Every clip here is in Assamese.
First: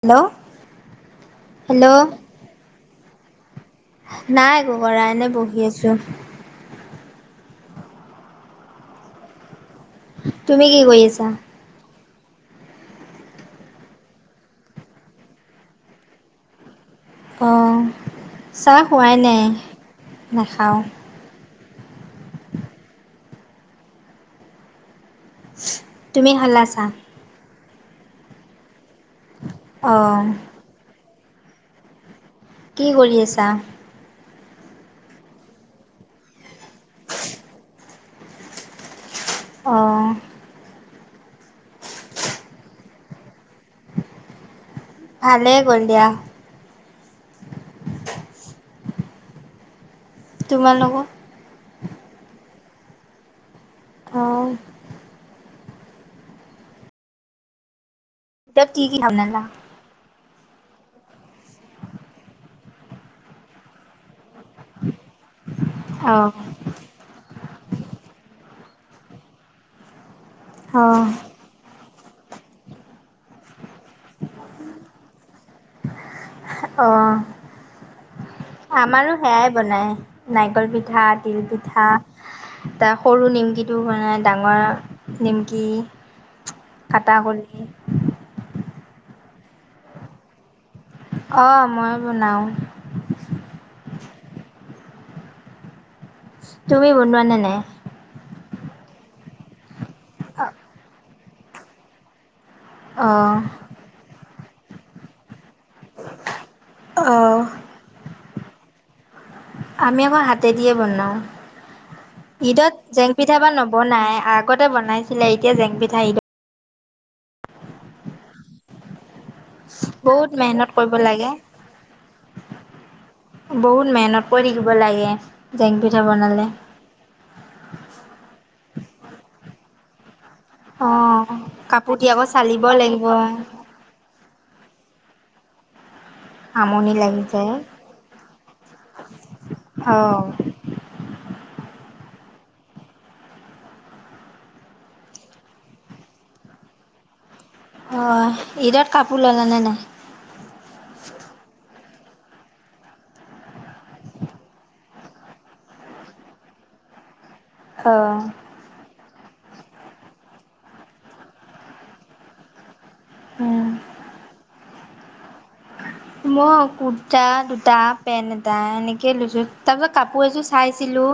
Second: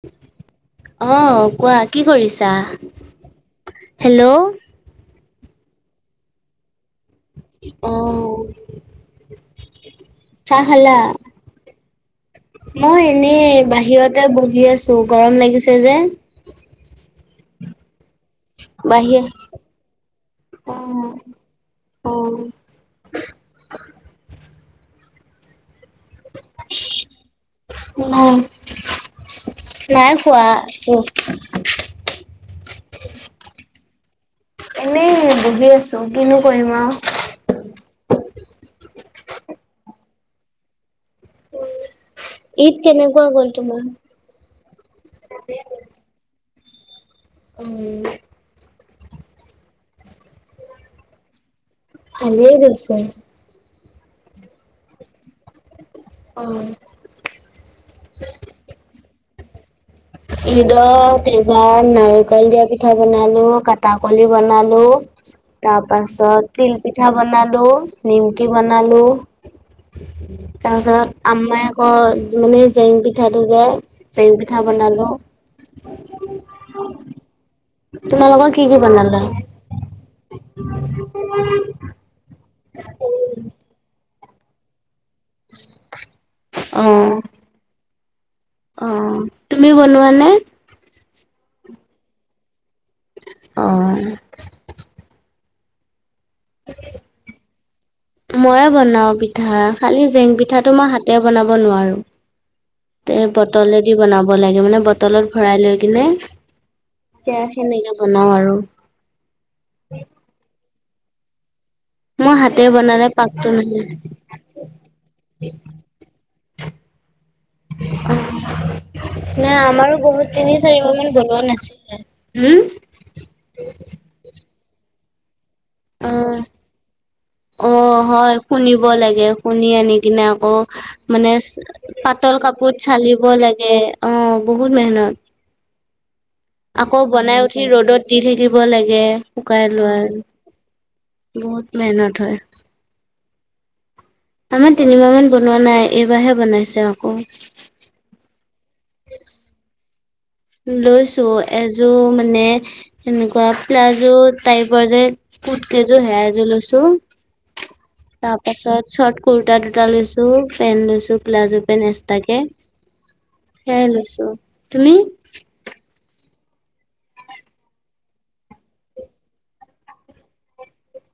হেল্ল' অ', কোৱা কি হেল্ল' কৰিছা। হেল্ল' নাই একো কৰা এনে বহি আছো। অ'। চাহ তুমি কি খালা? কৰি আছা। মই এনে বাহিৰতে বহি আছো গৰম লাগিছে যে। অ', চাহ খোৱাই বাহিৰ নাই, নাখাও। অ' অ'। তুমি খালা চা। ন নাই অঁ খোৱা আছো। কি কৰি আছা। এনেই বহি আছো কিনো কৰিম আৰু। অ'। ঈদ কেনেকুৱা গল তোমাৰ। ভালে গ'ল দিয়া। উম। তোমা লোকৰ। ভালএ গৈছে। অ'। অ'। [unintelligible] ঈদ এবাৰ নাৰিকল দিয়া পিঠা বনালো, কটাকলি বনালো তাৰ অঁ পাছত তিল পিঠা বনালো, নিমকি বনালো তাৰ অঁ পাছত আম্মাই আকৌ মানে জেং পিঠাটো যে জেং পিঠা বনালো। অ', তোমালোকৰ কি কি আমাৰো বনালা? সেয়াই বনাই নাৰিকল পিঠা, তিল পিঠা ত সৰু নিমকিটো বনাই ডাঙৰ নিমকি, কটাকলি অ', তুমি বনোৱানে। অ', মই বনাও। অ'। তুমি বনোৱা নে নাই। মই বনাও পিঠা খালি জেং পিঠাটো মই হাতে বনাব নোৱাৰো। অঁ বটলেদি বনাব লাগে, মানে বটলত ভৰাই লৈ কিনে অঁ সয়া সেনেকে বনাও আৰু আমি আকৌ হাতে দিয়ে বনাও। মই হাতে ঈদত বনালে জেং পিঠা পাকটো বা নাহে। নবনাই, আগতে বনাইছিলে। এতিয়া জেং পিঠা ঈদত [inaudible] নাই, আমাৰো বহুত তিনি মেহনত কৰিব চাৰমাহ মান লাগে বনোৱা নাছিলে। হু? বহুত মেহেনত কৰি থাকিব লাগে জেং পিঠা অ'। বনালে। অ' হয় শুনিব লাগে, শুনি আনি কিনে আকৌ অঁ মানে কাপোৰ দি আকৌ পাতল চালিব কাপোৰত লাগিব চালিব লাগে, অ' বহুত মেহনত। আমনি আকৌ লাগি বনাই যায় উঠি ৰ'দত দি থাকিব লাগে শুকাই লোৱা অঁ বহুত মেহনত হয়। আমাৰ তিনিমাহ মান বনোৱা নাই, এইবাৰহে বনাইছে আকৌ। অ', ঈদত কাপোৰ ল'লা নে নাই? লৈছোঁ এযোৰ মানে এনেকুৱা প্লাজো টাইপৰ যে কুট কেইযোৰ, সেয়া এযোৰ লৈছোঁ। অঁ তাৰপাছত ছৰ্ট কুৰ্তা দুটা লৈছোঁ, পেণ্ট লৈছোঁ প্লাজো পেণ্ট এক্সট্ৰাকে। সেইয়াই লৈছোঁ। তুমি? মই কুুৰ্তা দুটা, পেণ্ট এটা এনেকে লৈছোঁ, তাৰপিছত কাপোৰ এযোৰ চাইছিলোঁ।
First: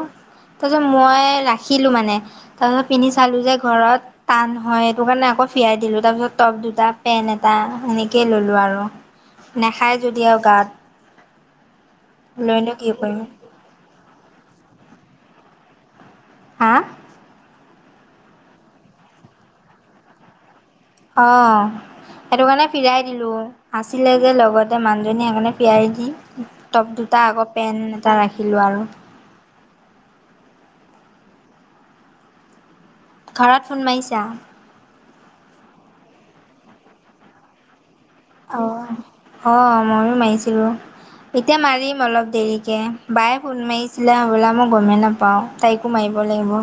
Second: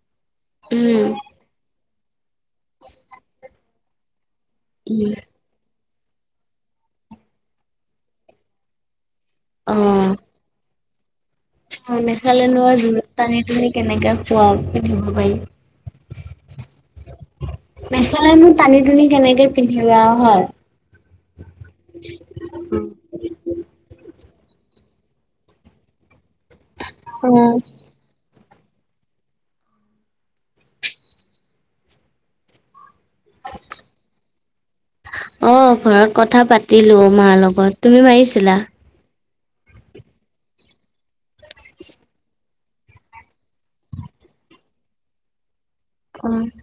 তাৰপিছত উম। মই ৰাখিলোঁ মানে তাৰপিছত পিন্ধি চালোঁ যে ঘৰত টান হয় উম, সেইটো কাৰণে আকৌ ফিৰাই দিলোঁ তাৰপিছত টপ দুটা, পেণ্ট এটা সেনেকেই ল'লোঁ আৰু। নাখায় যদি আৰু গাত। নেখালেনো লৈনো আৰু কি জোৰত কৰিম টানি তুমি কেনেকে খোৱাও, পিন্ধিব পাৰি। হা? নেখালেনো টানি টোনি কেনেকে পিন্ধিবা আৰু হয়। অ'। সেইটো কাৰণে ফিৰাই দিলোঁ, আছিলে যে লগতে মানুহজনী সেইকাৰণে ফিৰাই দি টপ দুটা আকৌ পেন্ট এটা ৰাখিলোঁ আৰু। ঘৰত ফোন মাৰিছা? অ' ঘৰত কথা পাতিলোঁ মাৰ লগত, তুমি মাৰিছ অ', অ' ময়ো মাৰিছিলোঁ অ'। এতিয়া মাৰিম অলপ দেৰিকে বায়ে ফোন মাৰিছিলে হ'বলা মই গমেই নাপাওঁ। তাইকো মাৰিব লাগিব।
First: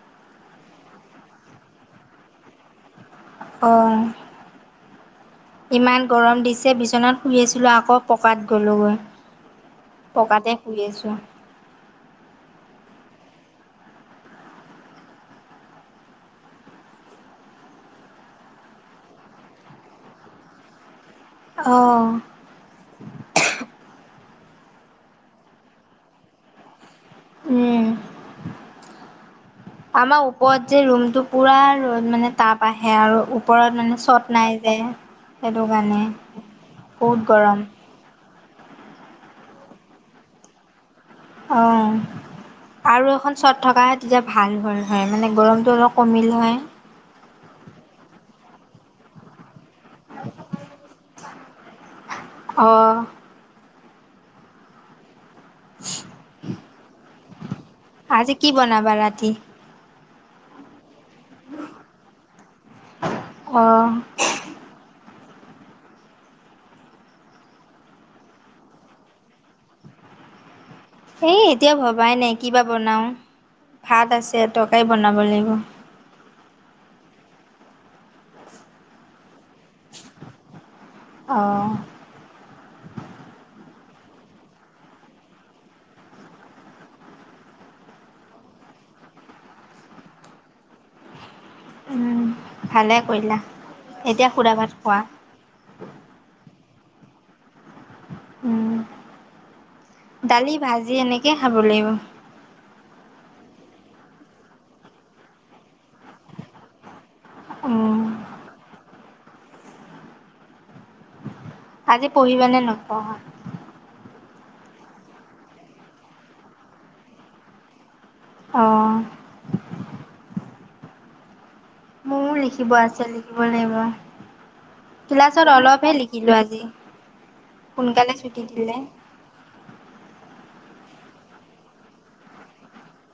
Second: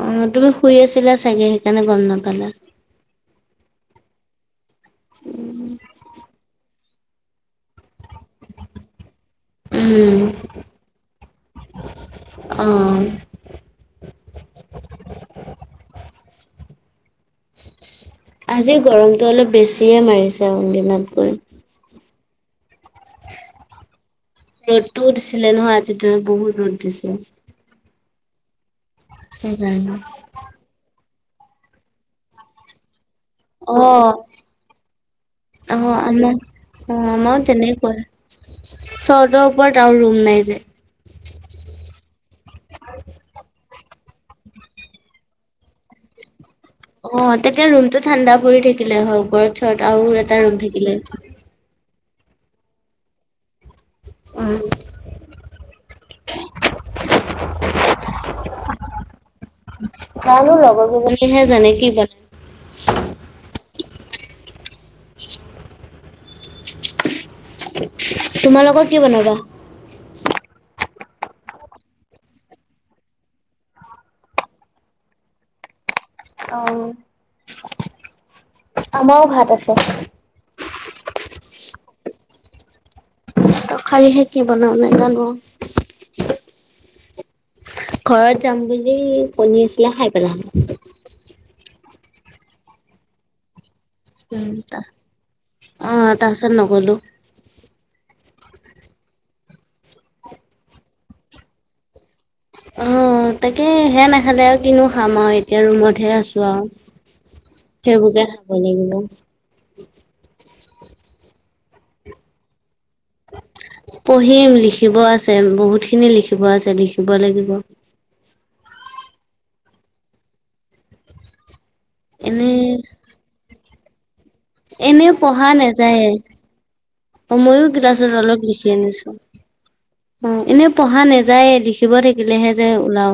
অ' তুমি শুই আছিলা চাগে সেইকাৰণে গম নাপালা। অ', ইমান গৰম দিছে, বিচনাত শুই আছিলোঁ আকৌ পকাত গ'লোঁগৈ। উম, অ'। আজি গৰমটো অলপ বেছিয়ে মাৰিছে আন দিনাতকৈ। অ'। ৰ'দটো দিছিলে নহয় আজি দিনত বহুত ৰ'দ দিছে। উম, সেইকাৰণে। আমাৰ ওপৰত যে ৰুমটো পুৰা ৰ'দ মানে তাপ আহে আৰু ওপৰত মানে অ', চট নাই যে সেইটো অ', কাৰণে আমাৰ বহুত গৰম। চৰ্টৰ ওপৰত আৰু ৰুম নাই যে। অ'। আৰু এখন চট থকাহে তেতিয়া ভাল হ'ল হয় মানে গৰমটো অলপ কমিল হয়। অ' তেতিয়া ৰুমটো ঠাণ্ডা পৰি থাকিলে হয়, ওপৰত চট আৰু এটা ৰুম থাকিলে। অ'। উম। আজি কি বনাবা ৰাতি? জানো লগৰ কেইজনীয়েহে জানে কি বনাই। অ'। তোমালোকৰ কি বনাবা? এই এতিয়া ভবাই নাই কি বা বনাও, ভাত আছে তৰকাৰি বনাব লাগিব। অ'। আমাৰো ভাত আছে। অ'। তৰকাৰীহে কি বনাও নাজানো। ঘৰত যাম বুলি, কণী আছিলে খাই পেলালো। উম, ভালে কৰিলা। [unintelligible] এতিয়া সুদা ভাত খোৱা। অ', তাৰ পিছত নগ'লো। উম, দালি ভাজি এনেকেই খাব লাগিব। অ', তাকে সেয়া নাখালে আৰু কিনো খাম আৰু এতিয়া ৰুমতহে আছো আৰু। উম, সেইবোৰকে খাব লাগিব। আজি পঢ়িবা নে নপঢ়া? পঢ়িম লিখিব আছে বহুতখিনি লিখিব আছে লিখিব লাগিব। অ'। মোৰো এনে লিখিব আছে লিখিব লাগিব। এনে পঢ়া ক্লাছত অলপহে নাযায়, লিখিলো আজি। অ', মইও ক্লাছত সোনকালে অলপ ছুটি লিখি দিলে। আনিছো। অ', এনেই পঢ়া নেযায়, লিখিব থাকিলেহে যে ওলাও।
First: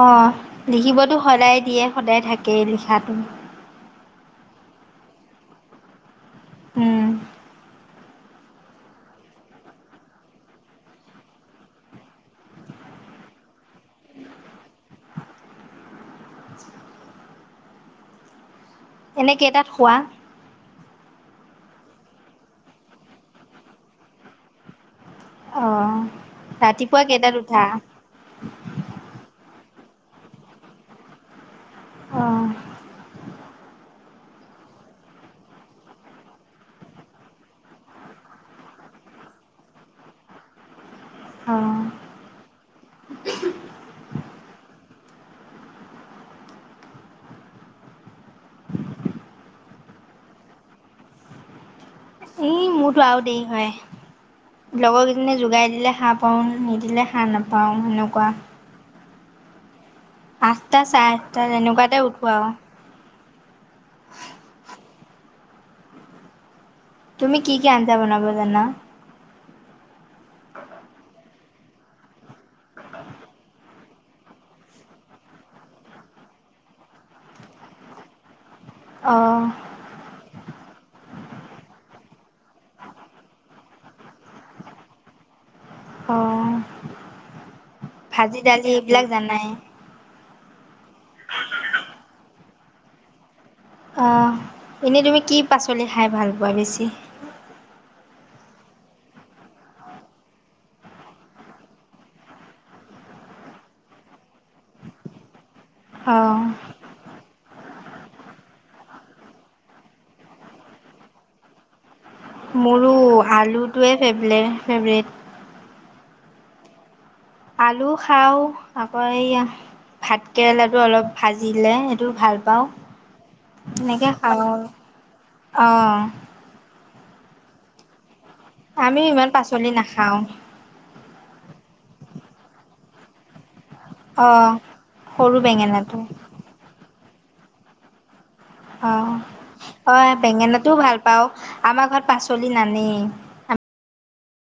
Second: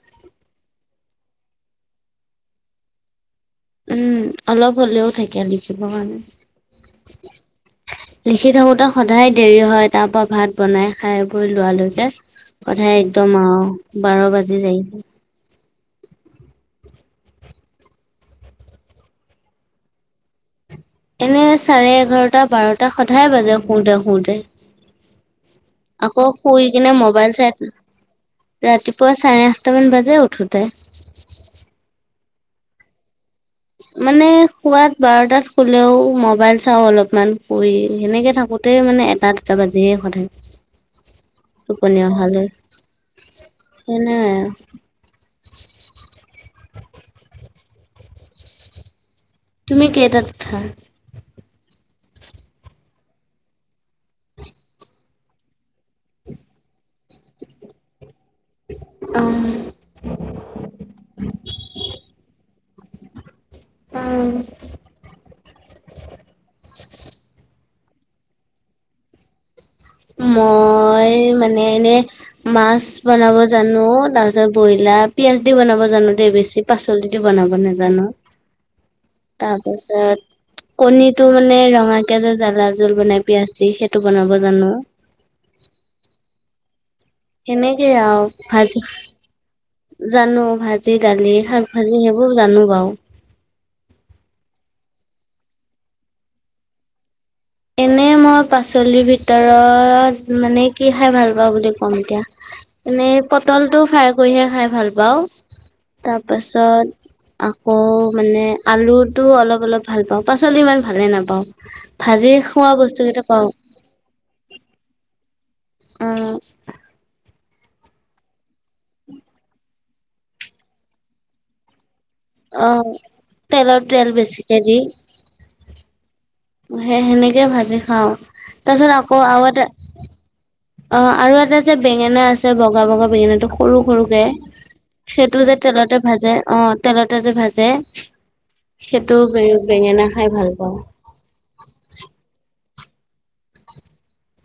অ', লিখিবতো সদায় দিয়ে, সদায় থাকেই লিখাটো। উম, অলপ হ'লেও থাকে লিখিব কাৰনে। উম। লিখি থাকোতে সদায় দেৰি হয়, তাৰ পৰা ভাত বনাই খাই বৈ লোৱালৈকে। সদাই একদম আৰু বাৰ বাজি যাই। এনে কেইটাত শুৱা? এনে চাৰে এঘাৰটা বাৰটা সদায় বাজে শুওঁতে শুওঁতে। অ' আকৌ শুই কিনে ৰাতিপুৱা মোবাইল কেইটাত চাই উঠা? ৰাতিপুৱা চাৰে আঠটামান বাজে উঠোতে। অ'। মানে সোৱাত বাৰটাত শুলেও মবাইল চাও অলপমান শুই সেনেকে থাকো তেই মানে এটা দুটা বাজিয়ে সদাই। [inaudible] টোপনী অহালৈ [unintelligible] তুমি কেইটাত উঠা? এই মোৰতো আৰু দেৰি হয়। লগৰকেইজনীয়ে জগাই দিলে সাৰ পাওঁ, নিদিলে সাৰ নাপাওঁ সেনেকুৱা। অ'। আঠটা চাৰে আঠটা তেনেকুৱাতে উঠো আৰু। অ'। তুমি কি কি আঞ্জা বনাব জানা? মই মানে এনে মাছ বনাব জানো, তাৰ পিছত ব্ৰইলাৰ পিয়াজ দি বনাব জানো দেই বেছি। পাচলিটো বনাব নাজানো। অ' তাপাছত কণীটো মানে ৰঙাকে যে জ্বালা জোল বনাই পিয়াজ দি সেইটো বনাব জানো। অ', সেনেকেই আৰু দালি ভাজি এইবিলাক জানাই। জানো ভাজি, দালি, শাক ভাজি সেইবোৰ জানো বাৰু। অ'এনেই তুমি কি পাচলি খাই ভাল পোৱা বেছি? এনে মই পাচলিৰ ভিতৰত মানে কি খাই পাওঁ বুলি ক'ম এতিয়া এনেই পটলটো ফ্ৰাই কৰিহে খাই ভাল পাওঁ অ' তাৰপাছত আকৌ মানে আলুটো অলপ, অলপ ভাল পাওঁ পাচলি ইমান ভালে নাপাওঁ। ভাজি খোৱা বচ অ'আলুটোৱে ফেভলে ফেভৰেট। উম, আলু খাওঁ আকৌ এইয়া ভাতকেৰেলাটো অলপ ভাজিলে সেইটো ভাল পাওঁ অ'। তেলত তেল তেনেকে খাওঁ বেছিকে আৰু দি অ। সেই সেনেকে ভাজি খাও তাৰ পিছত আকৌ আৰু এটা খাওঁ। অ' আৰু এটা যে বেঙেনা আছে বগা, বগা বেঙেনাটো সৰু, সৰুকে, অ', সৰু সেইটো যে তেলতে বেঙেনাটো ভাজে অ। তেলতে যে ভাজে, অ', সেইটো বে বেঙেনা অ', খাই ভাল বেঙেনাটোও পাওঁ। পাওঁ আমাৰ ঘৰত পাচলি নানেই।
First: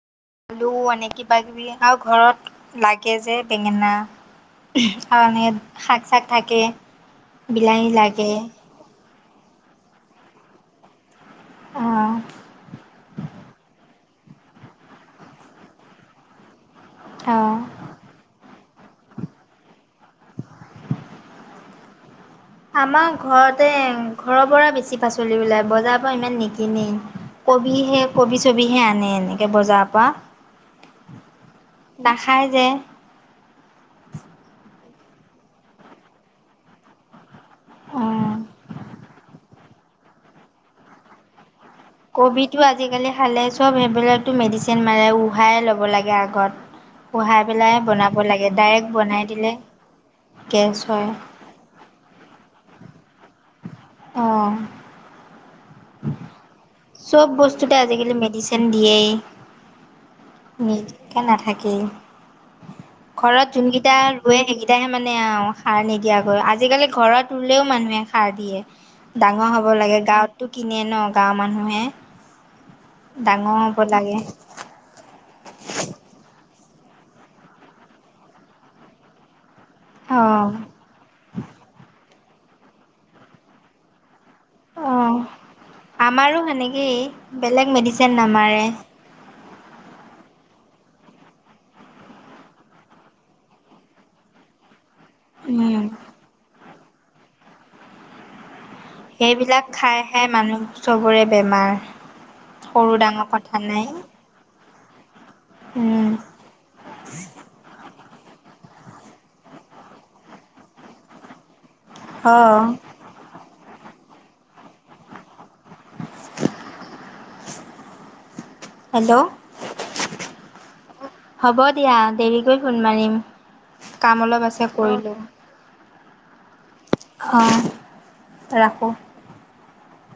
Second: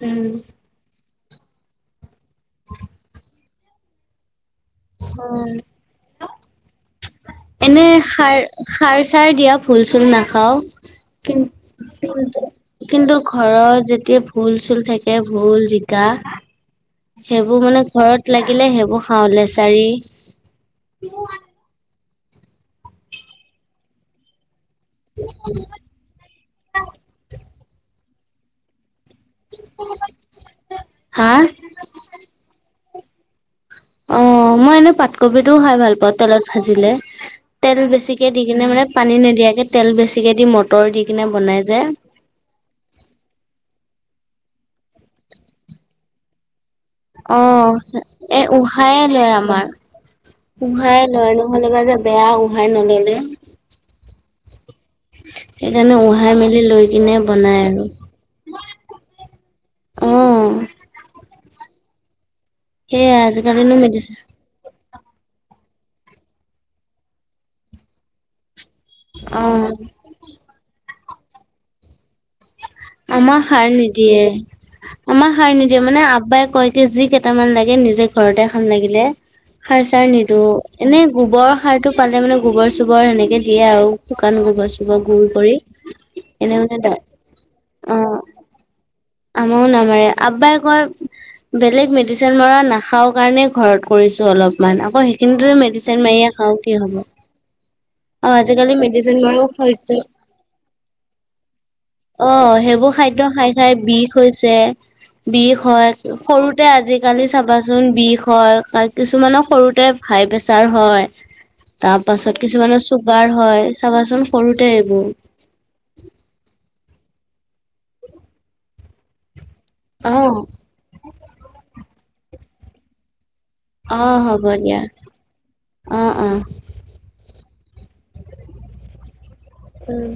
উম, আলু আনে কিবাকিবি আৰু ঘৰত লাগে যে বেঙেনা। অ [unintelligible] শাক-চাক থাকে। এনে বিলাহী লাগে সাৰ, সাৰ-চাৰ দিয়া ভুল-চুল নাখাও। অ', [unintelligible] কিন্তু ঘৰত যেতিয়া ভুল-চুল থাকে ভুল, জিকা অ', সেইবোৰ মানে ঘৰত লাগিলে সেইবোৰ খাও লেচাৰি আমাৰ ঘৰতে ঘৰৰ পৰা বেছি পাচলি ওলায় বজাৰৰ পা ইমান নিকিনেই। কবিহে কবি ছবিহে আনে এনেকে বজাৰ পৰা। হা নাখাই যে অ' মই এনেই পাতকবিটোও খাই ভাল পাওঁ তেলত ভাজিলে তেল বেছিকে অ'। দি কিনে মানে পানী নিদিয়াকে তেল বেছিকে দি মটৰ দি কিনে বনাই যে। কবিটো আজিকালি খালে চব সেইবিলাকতো মেডিচিন মাৰে উহাই ল'ব লাগে আগত। উহাই পেলাই বনাব অ'এ, লাগে ডাইৰেক্ট উহায়ে বনাই লয় দিলে আমাৰ, গেছ উহায়ে হয় লয় ন'। খালে মানে বেয়া উহাই নল'লে। অ', সেইকাৰণে উহাই মেলি লৈ কিনে চব বনাই বস্তুতে আৰু। আজিকালি [unintelligible] দিয়েই অ নিদিয়াকে নাথাকেই। সেয়াই ঘৰত আজিকালিনো যোনকেইটা মেডিচিন ৰোৱে সেইকেইট তেহে মানে আৰু সাৰ নিদিয়াকৈ আজিকালি ঘৰত ৰুলেও মানুহে সাৰ দিয়ে। অ ডাঙৰ হ'ব লাগে গাঁৱততো কিনে ন' গাঁৱৰ মানুহে। আমাৰ ডাঙৰ সাৰ হ'ব লাগে নিদিয়ে। আমাৰ সাৰ নিদিয়ে মানে আব্বাই কয় কি যি কেইটামান লাগে নিজে ঘৰতে খাম লাগিলে। সাৰ-চাৰ অ নিদো এনে গোবৰ সাৰ টো পালে মানে গোবৰ-চোবৰ সেনেকে দিয়ে আৰু শুকান গো অ গোবৰ-চোবৰ গুৰ কৰি, আমাৰো এনে মানে সেনেকেই তা বেলেগ মেডিচিন নামাৰে। আমাৰো নামাৰে। আব্বাই কয় বেলেগ মেডিচিন মৰা নাখাও কাৰণে ঘৰত কৰিছো অলপ।। অকমান, আকৌ সেইখিনি যদি উম মেডিচিন মাৰিয়ে খাওঁ কি হ'ব। অ, আজিকালি মে সেইবিলাক খাই, খাই মানুহ চবৰে বেমাৰ। অ, সেইবোৰ সৰু খাদ্য ডাঙৰ খাই, কথা খাই নাই বিষ হৈছে, বিষ হয়, উম সৰুতে আজিকালি চাবাচোন বিষ হয়। কা কিছুমানৰ সৰুতে হাই প্ৰেচাৰ হয়, তাৰ অ পাছত কিছুমানৰ চুগাৰ হয়, চাবাচোন সৰুতে এইবোৰ। [inaudible] হেল্ল', অ হ'ব দিয়া দেৰিকৈ ফোন মাৰিম। অ, কাম অলপ হ'ব আছে দিয়া। কৰিলোঁ অ, অ। অঁ, ৰাখোঁ। উম।